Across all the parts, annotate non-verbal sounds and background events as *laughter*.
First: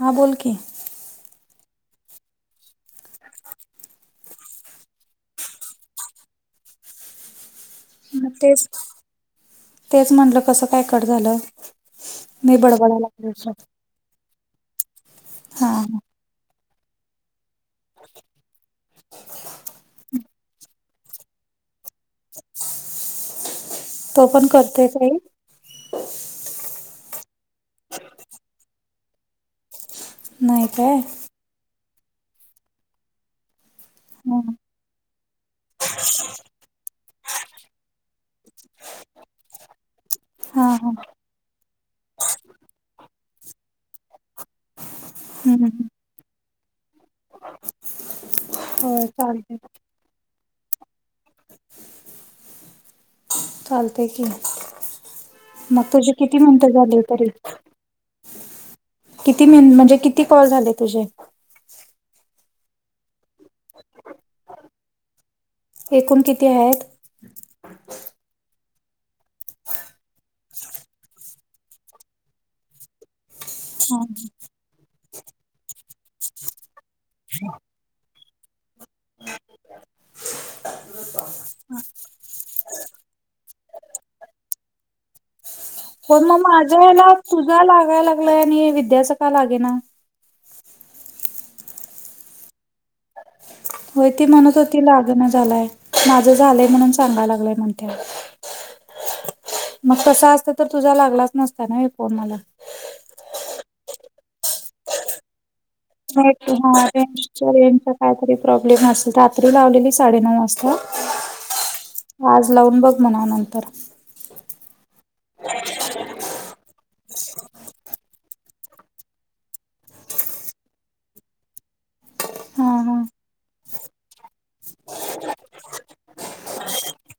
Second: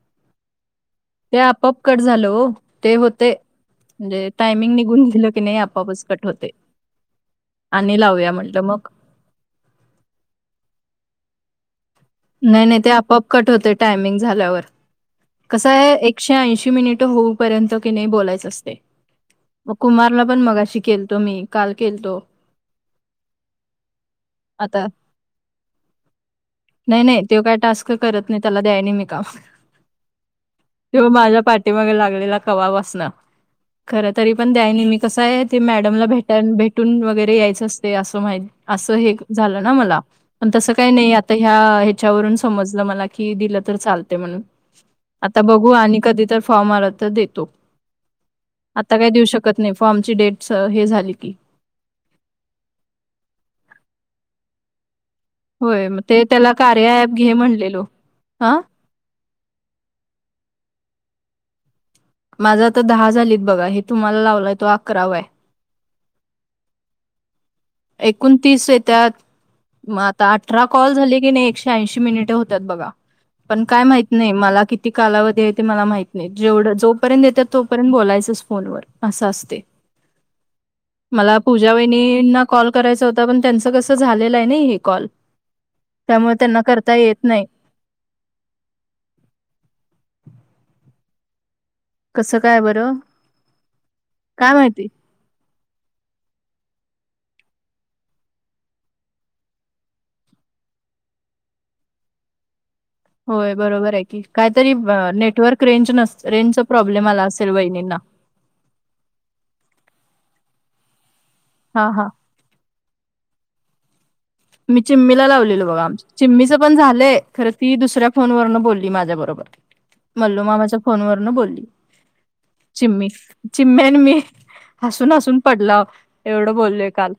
हा बोल की, ते आपप कट झालं, हो ते होते, म्हणजे, टायमिंग निघून गेल की, नाही आपआपस कट होते, आणि हम, लावूया म्हटलं तेच, मग तेच म्हटलं कसं काय कट झालं. मी नाही, नाही ते बडबडायला अपआप, लागले कट होते टायमिंग झाल्यावर, हा कसं आहे, हा एकशे ऐंशी मिनिट होऊ पर्यंत कीनी बोलायच असते, मग कुमारला पण मगशी, केलतो मी काल केलतो, तो पण, आता करतेय ताई, नाही, नाही ते काय टास्क करत नाही, त्याला द्याय नाही मी काम, नाही काय तेव्हा माझ्या पाठीमाग लागलेला, कवापासन खर तरी हा पण द्याय नाही मी, कसं आहे. ते मॅडमला भेट भेटून वगैरे यायचं असते, असं माहि असं हे झालं ना मला, पण हा तसं हा काही नाही, आता ह्या ह्याच्यावरून समजलं मला कि दिलं तर चालते म्हणून, आता हम्म, बघू, हम्म. आणि कधीतर फॉर्मआला तर देतो, आता होय काय देऊ चालते शकत नाही, फ्रॉमची डेट हे झाली की, चालते की, होय मग तुझी ते, किती त्याला मिनिटं कार्य झाली ॲप तरी घे म्हणलेलो हं, किती म म्हणजे, किती कॉल झाले तुझे? माझं आता, दहा झालीत बघा, हे तुम्हाला लावलाय तो. अकरा व आहे, एकूण किती आहेत? एकोण, तीस येत्या. मग आता, अठरा कॉल झाले की नाही, एकशे ऐंशी मिनिटे होत्यात बघा, पण काय हा माहित नाही, मला किती कालावधी आहे ते, मला माहित नाही, जेवढं जोपर्यंत येतात, तोपर्यंत बोलायचं, कॉल वर अस असत्य, मला पूजा वाहिनी ना कॉल करायच होता, पण त्यांचं कसं झालेलं आहे, नाही हे कॉल, होण त्यामुळे मग, त्यांना माझा करता हेला येत नाही तुझा लागायला, आणि विद्याच का लागे ना, कसं, काय बरं, होय, ती काय म्हणत होती, माहिती लागण झालाय माझं झालंय म्हणून, सांगाय लागलंय म्हणत्या. मग तस असत तर तुझा लागलाच नसता ना, हे फोन मला, होय बरोबर आहे की, कायतरी नेटवर्क रेंज नस रेंजचा, प्रॉब्लेम आला असेल वहिणींना, काय तरी, प्रॉब्लेम असल तर रात्री लावलेली साडे नऊ वाजता, हा, हा, आज लावून बघ, म्हणा नंतर, मी चिम्मीला लावलेलो बघा, आम चिम्मीचं पण झालंय, खरं ती दुसऱ्या फोन वरन, बोलली माझ्या बरोबर, मल्लो मामाच्या फोन वरन बोलली हा हा चिम्मी चिम्मेन मी हसून हसून पडला एवढं बोललोय काल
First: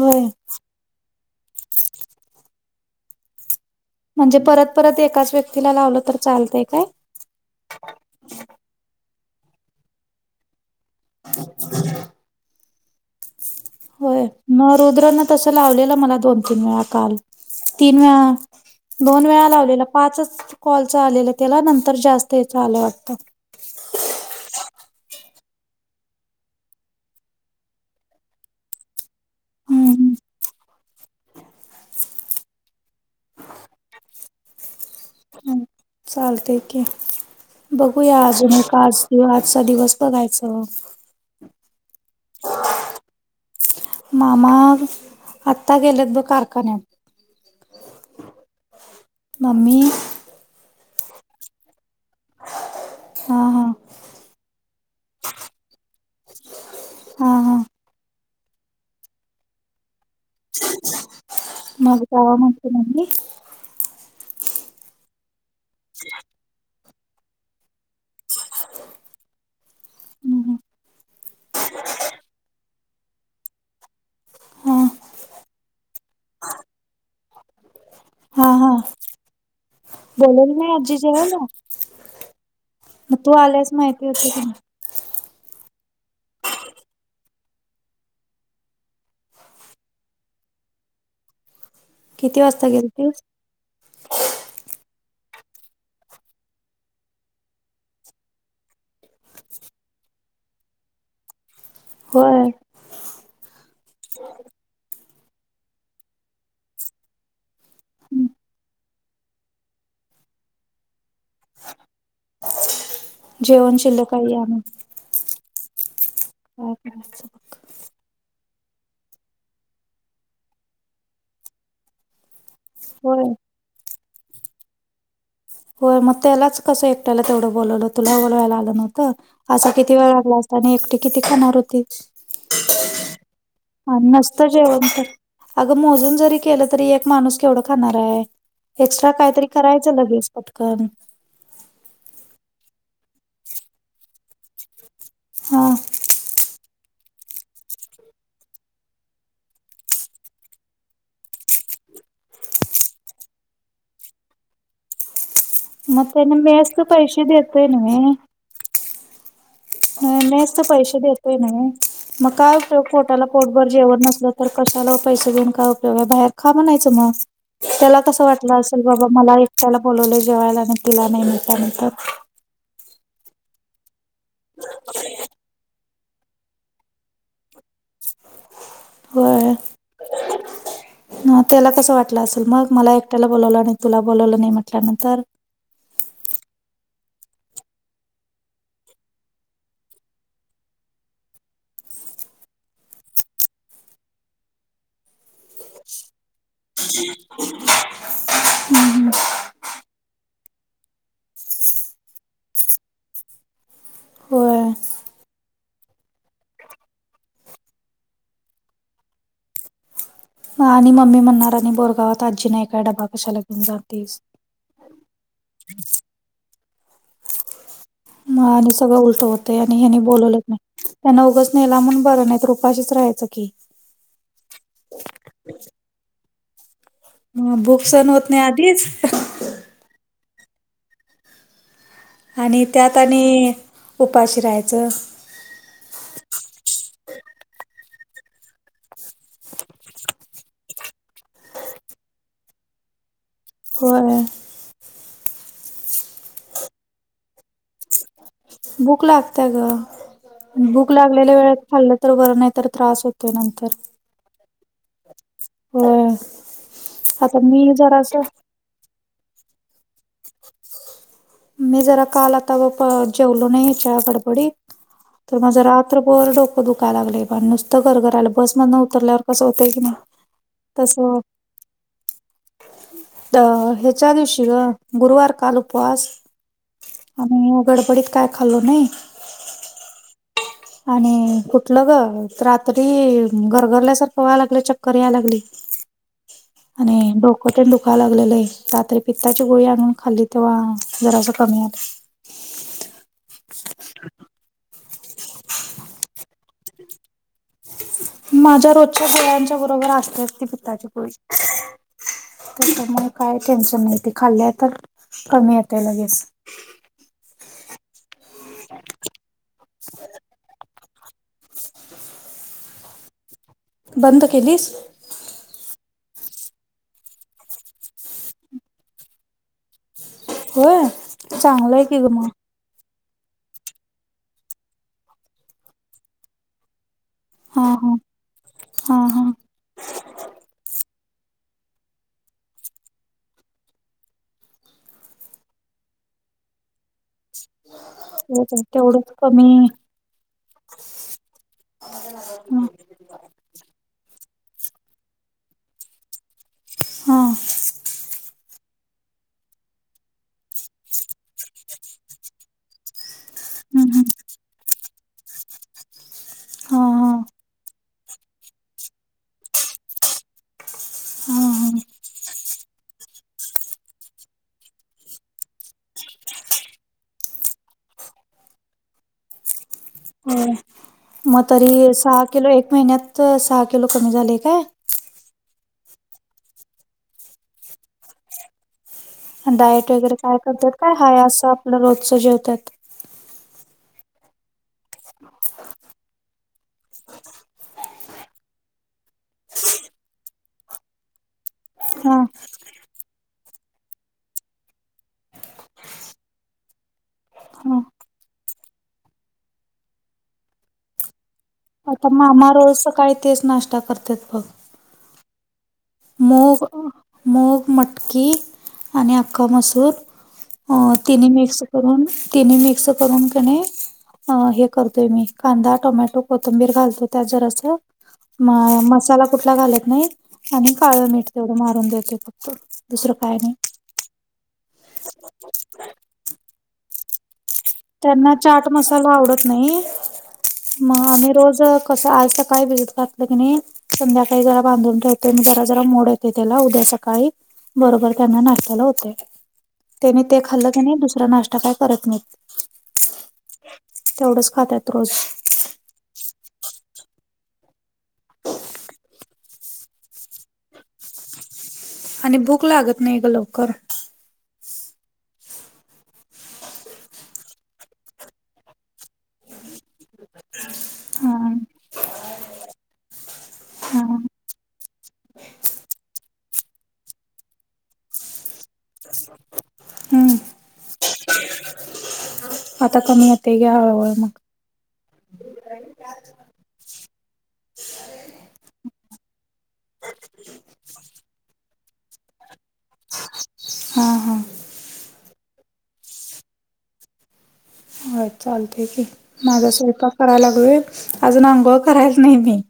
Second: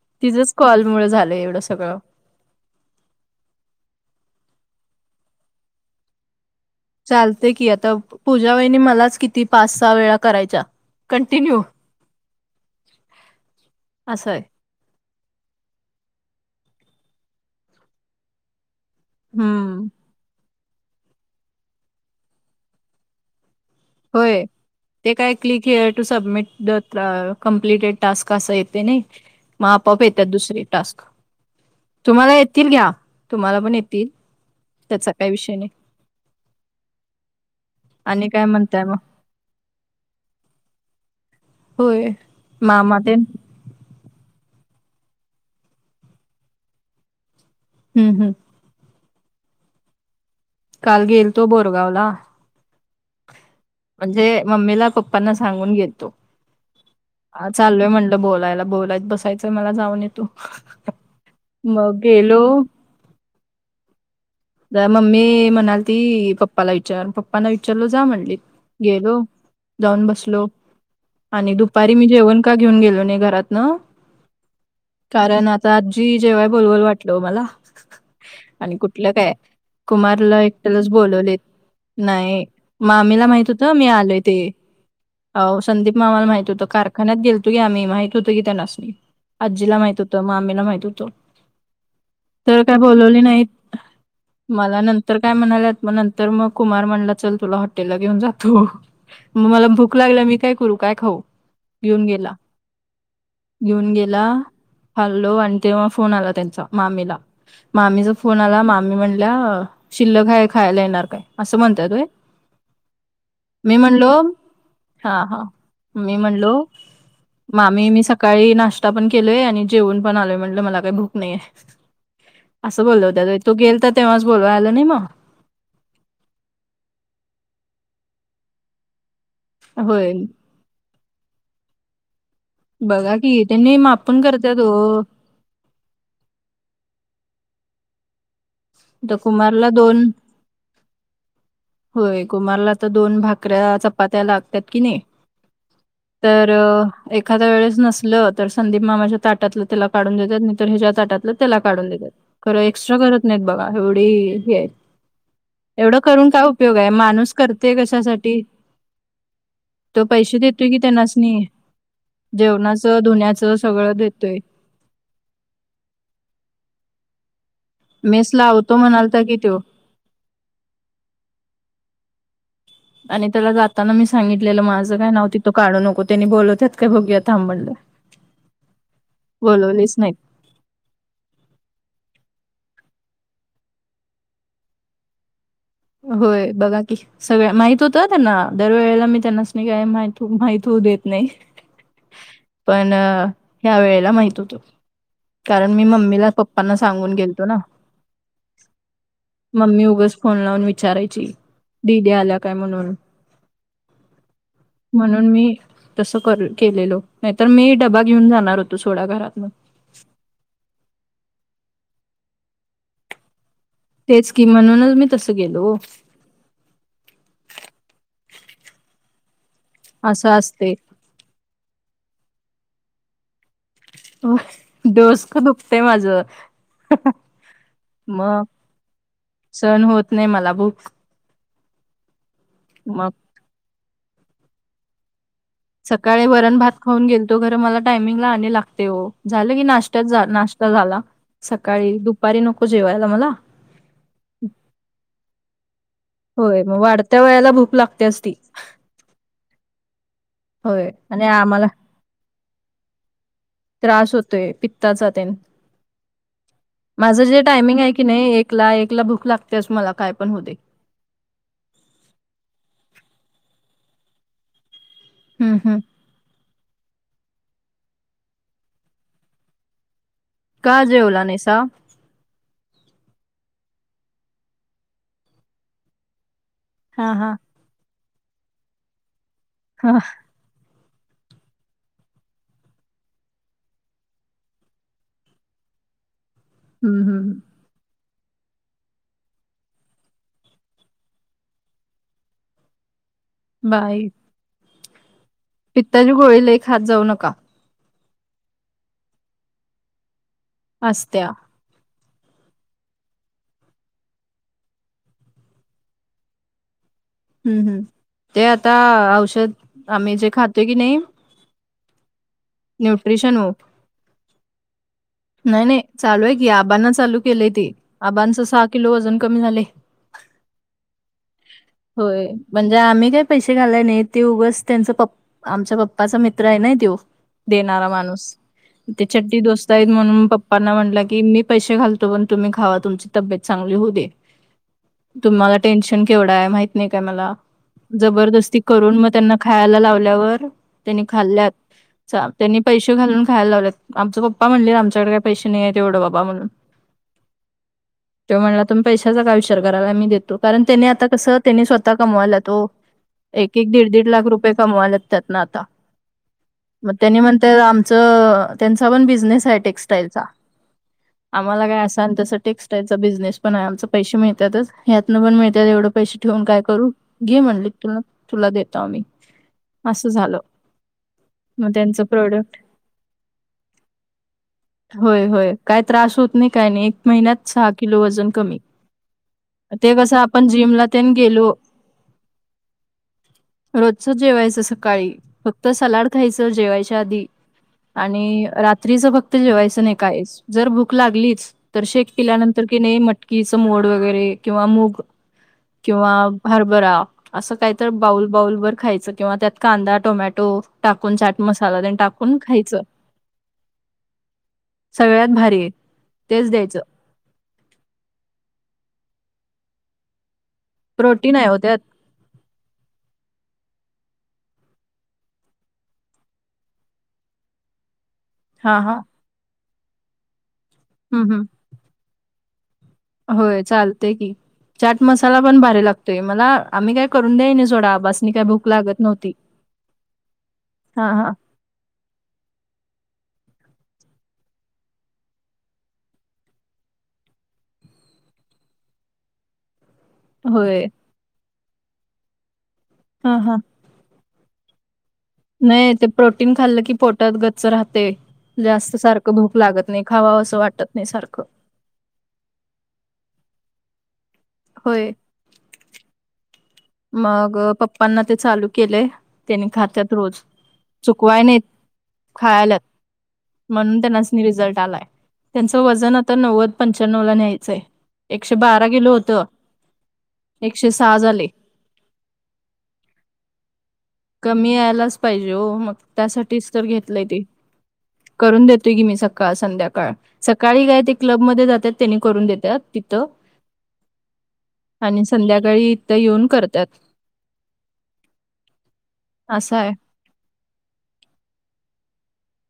होय तिझंच कॉल मुळ झालं एवढं सगळं म्हणजे परत परत एकाच व्यक्तीला लावलं तर चालतय काय? चालते की आता पूजा वहिनी मलाच किती पाच सहा वेळा करायच्या.. कंटिन्यू होय असं आहे मग रुद्रन तसं लावलेलं मला दोन तीन वेळा काल तीन वेळा दोन वेळा लावलेला हम्म पाचच कॉलच आलेलं त्याला नंतर जास्त याच आलं वाटतं. होय. ते काय click here to submit the completed task असा येते नाही. मग आपआप हम्म येत दुसरी टास्क. तुम्हाला येतील घ्या तुम्हाला पण येतील त्याचा काही विषय नाही. चालतय की बघूया आणि काय अजून म्हणताय मग एकज दि आजचा दिवस बघायचा. होय मामा तेन मामा आत्ता गेलेत बघ कारखान्यात हम्म हम् मम्मी काल गेलतो बोरगाव ला हां हा म्हणजे मम्मीला पप्पांना सांगून गेलतो. हा चालूय म्हणलं बोलायला बोलायत बसायचंय मला जाऊन येतू. मग जावा गेलो. म्हणते मम्मी मम्मी म्हणाल ती पप्पाला विचार पप्पाना विचारलो जा म्हणली गेलो. जाऊन बसलो हम्म, आणि दुपारी मी जेवण का घेऊन गेलो नाही घरातन. हा कारण आता आजी जेव्हाय बोलबोल वाटलं मला हा हा आणि कुठलं काय. मला वाटत बोलवली नाही एकट्यालच आजी बोलवले जेवायला नाही मग मामीला तू माहित आल्यास होतं मी माहिती आलोय होती ते.. की नाही हो संदीप मामाला माहित होतं कारखान्यात गेलतो की आम्ही माहित होतो की त्यांनासनी.. आजीला माहित होत मामीला माहित होतो किती तर वाजता काय बोलवले गेलतीस नाही. मला नंतर काय म्हणाल्यात मग नंतर मग कुमार मनला चल तुला हॉटेलला घेऊन जातो.... मग मला भूक लागली मी काय करू, काय खाऊ, घेऊन गेला. होय हम्म, घेऊन गेला खाल्लो आणि तेव्हा फोन आला त्यांचा मामीला मामीचा फोन आला मा मग म्हणल्या शिल्लक हाय खायला येणार काय असं म्हणताय व्हय. मी जेवण म्हणलो शिल्लक आहे या म्हणून हा हा मी म्हणलो काय करायचं मामी मी सकाळी नाश्ता पण केलोय आणि जेवण पण आलोय म्हटलं मला काही भूक नाहीय. असं बोलल होय होत तू गेल तर तेव्हाच बोलवाय आला नाही मग होय मग त्यालाच कसं एकट्याला तेवढं बोलवलं तुला बोलवायला आलं नव्हतं असा किती वेळा होय ला्ला आणि एकटी किती खाणार होती? बघा की त्यांनी मापूण नसतं करत्यात जेवण हो. तर अगं मोजून जरी केलं तरी एक माणूस केवढा खाणार आहे. एक्स्ट्रा तर कायतरी कुमारला करायचं दोन लगेच पटकन. होय कुमारला तर दोन भाकऱ्या चपात्या लागतात की नाही. हा तर एखाद्या वेळेस नसल तर संदीप मामाच्या ताटातलं त्याला काढून देतात नाही तर ह्याच्या ताटात त्याला काढून देतात. खरं एक्स्ट्रा करत नाहीत बघा एवढी हे आहे. एवढं मग करून त्याने काय उपयोग मेसच आहे? पैसे माणूस देतोय करते कशासाठी? तो पैसे नाहीच तर देतोय की पैसे देतोय त्यांनासनी नाही मग काय जेवणाचं पोटाला धुण्याचं पोटभर सगळं जेवण नसल देतोय तर.. कशाला पैसे देऊन काय उपयोग आहे बाहेर खा म्हणायचं मग. त्याला कसं मेस वाटलं लावतो असेल बाबा म्हणालता की मला तो एकट्याला बोलवलं जेवायला आणि तिला नाही म्हटलं आणि त्याला जाताना मी सांगितलेलं माझं काय नाव तिथं काढू नको. त्यांनी बोलवत्यात काय बघुया थांब म्हणलं होय बोलवलीच नाही त्याला कस वाटलं असेल मग मला एकट्याला बोलावलं आणि तुला बोलवलं नाही म्हटल्यानंतर होय बघा की सगळ माहित होत त्यांना दरवेळेला मी त्यांनाच नाही काय माह माहती देत नाही पण ह्या वेळेला माहित होतो कारण मी मम्मीला पप्पांना सांगून गेलतो ना मम्मी उगच फोन लाव म विचारायची दीदी आल्या काय म्हणून? होय म्हणून मी तसं कर केलेलो नाही तर मी डबा घेऊन जाणार होतो सोडा घरात आणि मम्मी म्हणणार आणि बोरगावात आजी नाही काय डबा कशालागेन जा तेच की म्हणूनच मी तस गेलो हो म आणि सगळं उलट होते आणि हने असं बोलवलेच असते. नाही त्यांना उगच नेला म्हणून बरं नाही उपाशीच राहायचं की हो डोसक दुखतंय माझ ह भूक सहन होत नाही आधीच सहण होत नाही मला भुक आणि त्यात मग आणि उपाशी राहायचं सकाळी वरण भात खाऊन गेलतो खर मला टायमिंग ला आ लागते हो झालं की नाशत्यात झाला सकाळी दुपारी नको जेवायला मला होय होय मग वाढत्या वयाला भूक लागते अस त भूक लागत ग होय भूक आणि लागलेल्या वेळात आम्हाला खाल्लं तर वर नाही तर त्रास होतोय नंतर त्रास होतोय पिस्ताचा तेन होय माझं आता जे मी टायमिंग आहे कनी जरासं एकला एक ला भूक लागते मला काय पण हो दे मी जरा काल आता जेवलो नाही याच्या गडबडीत तर माझ हम्म हम्म रात्र वर डोकं दुखाय लागलंय पण नुसतं घर घर आलं बस मधन उतरल्यावर कस होतंय की नाही का तसं जेवला निसा अ ह्याच्या दिवशी ग गुरुवार काल उपवास हा हा आम्ही गडबडीत काय खाल्लो नाही हा आणि कुठलं ग रात्री घरघरल्यासारखं व्हां लागलं चक्कर याय लागली *unintelligible* हम्म आणि डोक हम्म ते दुखालात रात्री पित्ताची गोळी आणून खाल्ली तेव्हा जरास कमी आलं बाय पित्ताची गोळीला एक हात जाऊ नका माझ्या रोजच्या डोळ्यांच्या बरोबर असते असती पितताची पोळी असत्या त्या त्यामुळे काय टेन्शन नाही खाल्ल्या तर कमी येतय लगेच ते आता औषध आम्ही जे खातोय की नाही न्यूट्रिशन हो बंद केलीस नाही नाही चालू आहे की आबांना चालू केलेय ते आबांच सहा किलो अजून कमी झाले हो चांगलं आहे की ग होय मग म्हणजे आम्ही काही पैसे घालाय नाही त हा देणारा हा माणूस ते हा हा चट्ट दोस्त आहेत म्हणून पप्पांना म्हटलं की मी पैसे घालतो पण तुम्ही खावा तुमची तब्येत चांगली होऊ दे तुम्हाला टेन्शन केवढा आहे माहित नाही काय मला जबरदस्ती करून मग तेवढंच त्यांना कमी खायला लावल्यावर त्यांनी खाल्ल्यात त्यांनी पैसे घालून खायला लावलेत आमचं पप्पा म्हणले आमच्याकडे काही पैसे नाहीय आहेत तेवढं बाबा म्हणून हा, त्यो म्हणला तुम्ही पैसाचा का विचार करायला मी देतो. कारण त्याने आता कसं त्यानी स्वतः कमवायला. हो *inaudible* एक, एक, दीड, हम्म हम्म. दीड, लाख रुपये कमवायले त्यात न आता, हा मग हा. त्यांनी म्हणत त्यांचा पण बिझनेस आहे टेक्स्टाइलचा. हा आम्हाला काय हा. असा आणि तसं टेक्स्टाईलचा बिझनेस पण आहे आमचे, पैसे मिळतातच या्यातन पण मिळतात एवढं पैसे ठेऊून काय करू, घे म्हणले तुला तुला देतो मी असं झालं. होय. मग तरी त्यांचं सहा किलो प्रोडक्ट एक महिन्यात, सहा किलो कमी झाले काय? होय, होय, काय त्रास होत नाही काय नाही एक महिन्यात सहा किलो वजन कमी. डाएट ते वगैरे कसं काय आपण करतात जिमला काय? हा तेन गेलो असं आपलं रोजच जेवतात. रोजच जेवायचं सकाळी, फक्त सलाड खायचं जेवायच्या आधी. आणि रात्रीच फक्त जेवायचं नाही काहीच, जर भूक लागली तर शेक हा पिल्यानंतर कि नाही मटकीचं मोड वगैरे किंवा मूग किंवा हरभरा असं काय हा. तर बाऊल बाउल वर खायचं किंवा त्यात कांदा, टोमॅटो टाकून चाट मसाला तेन आता टाकून मामा रोज खायचं. सकाळी तेच नाश्ता करतात बघ. सगळ्यात भारी आहे. तेच मूग, द्यायचं. मूग, मटकी, आणि अख्खा मसूर अ तिन प्रोटीन आहे हो मिक्स त्यात. करून, तिन मिक्स करून किनाय अ हे करतोय मी, कांदा, टोमॅटो, कोथंबीर, घालतो त्या जरासं म हां हां. मसाला कुठला घालत नाही आणि काळं हं, मीठ हं. तेवढं मारून द्यायचं फक्त. दुसरं काय नाही होय चालते की, चाट मसाला पण भारी लागतोय मला आम्ही काय करून द्या न त्यांना चाट मसाला आवडत नाही मग हां, हां. आणि रोज कसं, आज सकाळी भिजत घातलं की नाही संध्याकाळी जरा बांधून ठेवते मी, जरा जरा मोड येते त्याला उद्या सकाळी. बरोबर त्यांना नाश्त्याला होते. त्यांनी ते खाल्लं की होय. नाही दुसरा नाश्ता काय करत नाहीत. हा, हा, तेवढंच खातात रोज. नाही ते प्रोटीन खाल्लं की पोटात गच्च राहते. जास्त सारखं भूक लागत नाही खावा असं वाटत नाही सारखं. आणि भूक लागत नाही ग लवकर. होय. मग पप्पांना ते चालू केलेय, त्यानी खात्यात रोज हा चुकवाय नाही. खायलात म्हणून हा त्यांनाच रिझल्ट आलाय. त्यांचं वजन आता नव्वद पंच्याण्व ला न्यायचंय एकशे बारा किलो होतं. हम्म एकशे सहा झाले. आता कमी येत घ्या ह मग *unintelligible* कमी यायलाच पाहिजे हो मग त्यासाठीच तर घेतलंय ते. करून देतोय की मी सकाळ, संध्याकाळ सकाळी काय ते क्लबमध्येध जातात त्यांनी करून देतात तिथं. हा, हा, आणि संध्याकाळी इथ येऊन करतात. हो चालते की, माझा असं आहे स्वयंपाक करायला लागलय अजून अंगोळ करायला नाही मी.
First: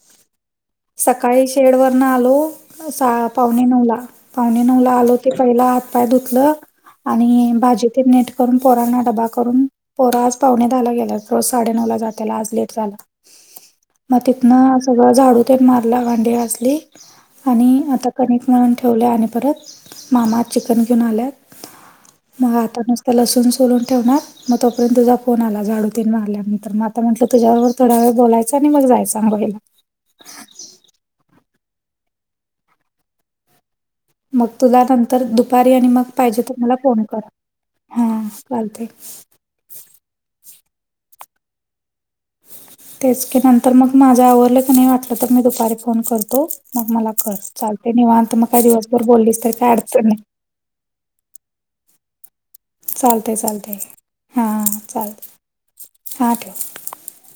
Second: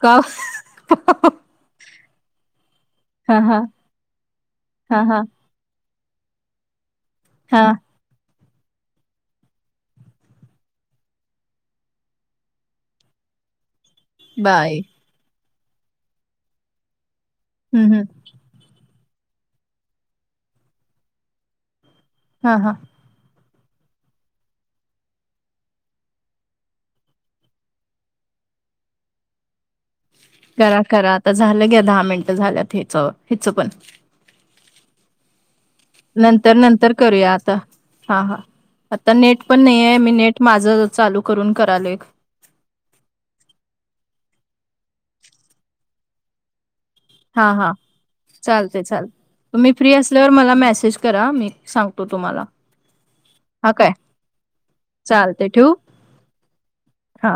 काफ *unintelligible* सकाळी शेड वरन आलो, सा हा हा पावणे नऊ ला पावणे नऊ ला हा आलो हा ते पहिला हातपाय धुतलं आणि हा भाजी ती नीट करून पोरना डबा करून पोरा आज पावणेदहा गेला रोज साडेनऊ ला जाताला आज लेट झाला. *inaudible* मग बाय तिथनं सगळं झाडू ते मारला, भांडे घासले, आणि हम्म हम्म आता क म्हणून ठेवल्या आणि परत मामा चिकन घेऊन आल्यात मग हा हा आता नस तर लसूण सोलून ठेवणार मग तोपर्यंत तझा फोन आला जाडू ततीन मारल्या मी तर मात म्हटलं तुझ्या बब थोड्या वेळ बोलायचं आणि मग जाय सांगवायला करा करा आता झालं घ्या दहा मिनटं झाल्यात हच हच पण मग तुला नंतर दुपारी आणि मग पाहिजे नंतर तर मला नंतर फोन कर करूया आता हा चालते आता नेट पण नाहीे मी नेट माझं चालू करून करालो एक तेच की नंतर मग माझ्या आवडलं क नाही वाटलं तर मी दुपारी फोन करतो मग मला कर. हा हा चालतंय निवांत मग काय चालते दिवसभर चाल बोललीस तर काय तुम्ही फ्री अडचण नाही. असल्यावर मला मेसेज करा मी सांगतो तुम्हाला चालतय चालत हा काय हा चालत हा ठेव हा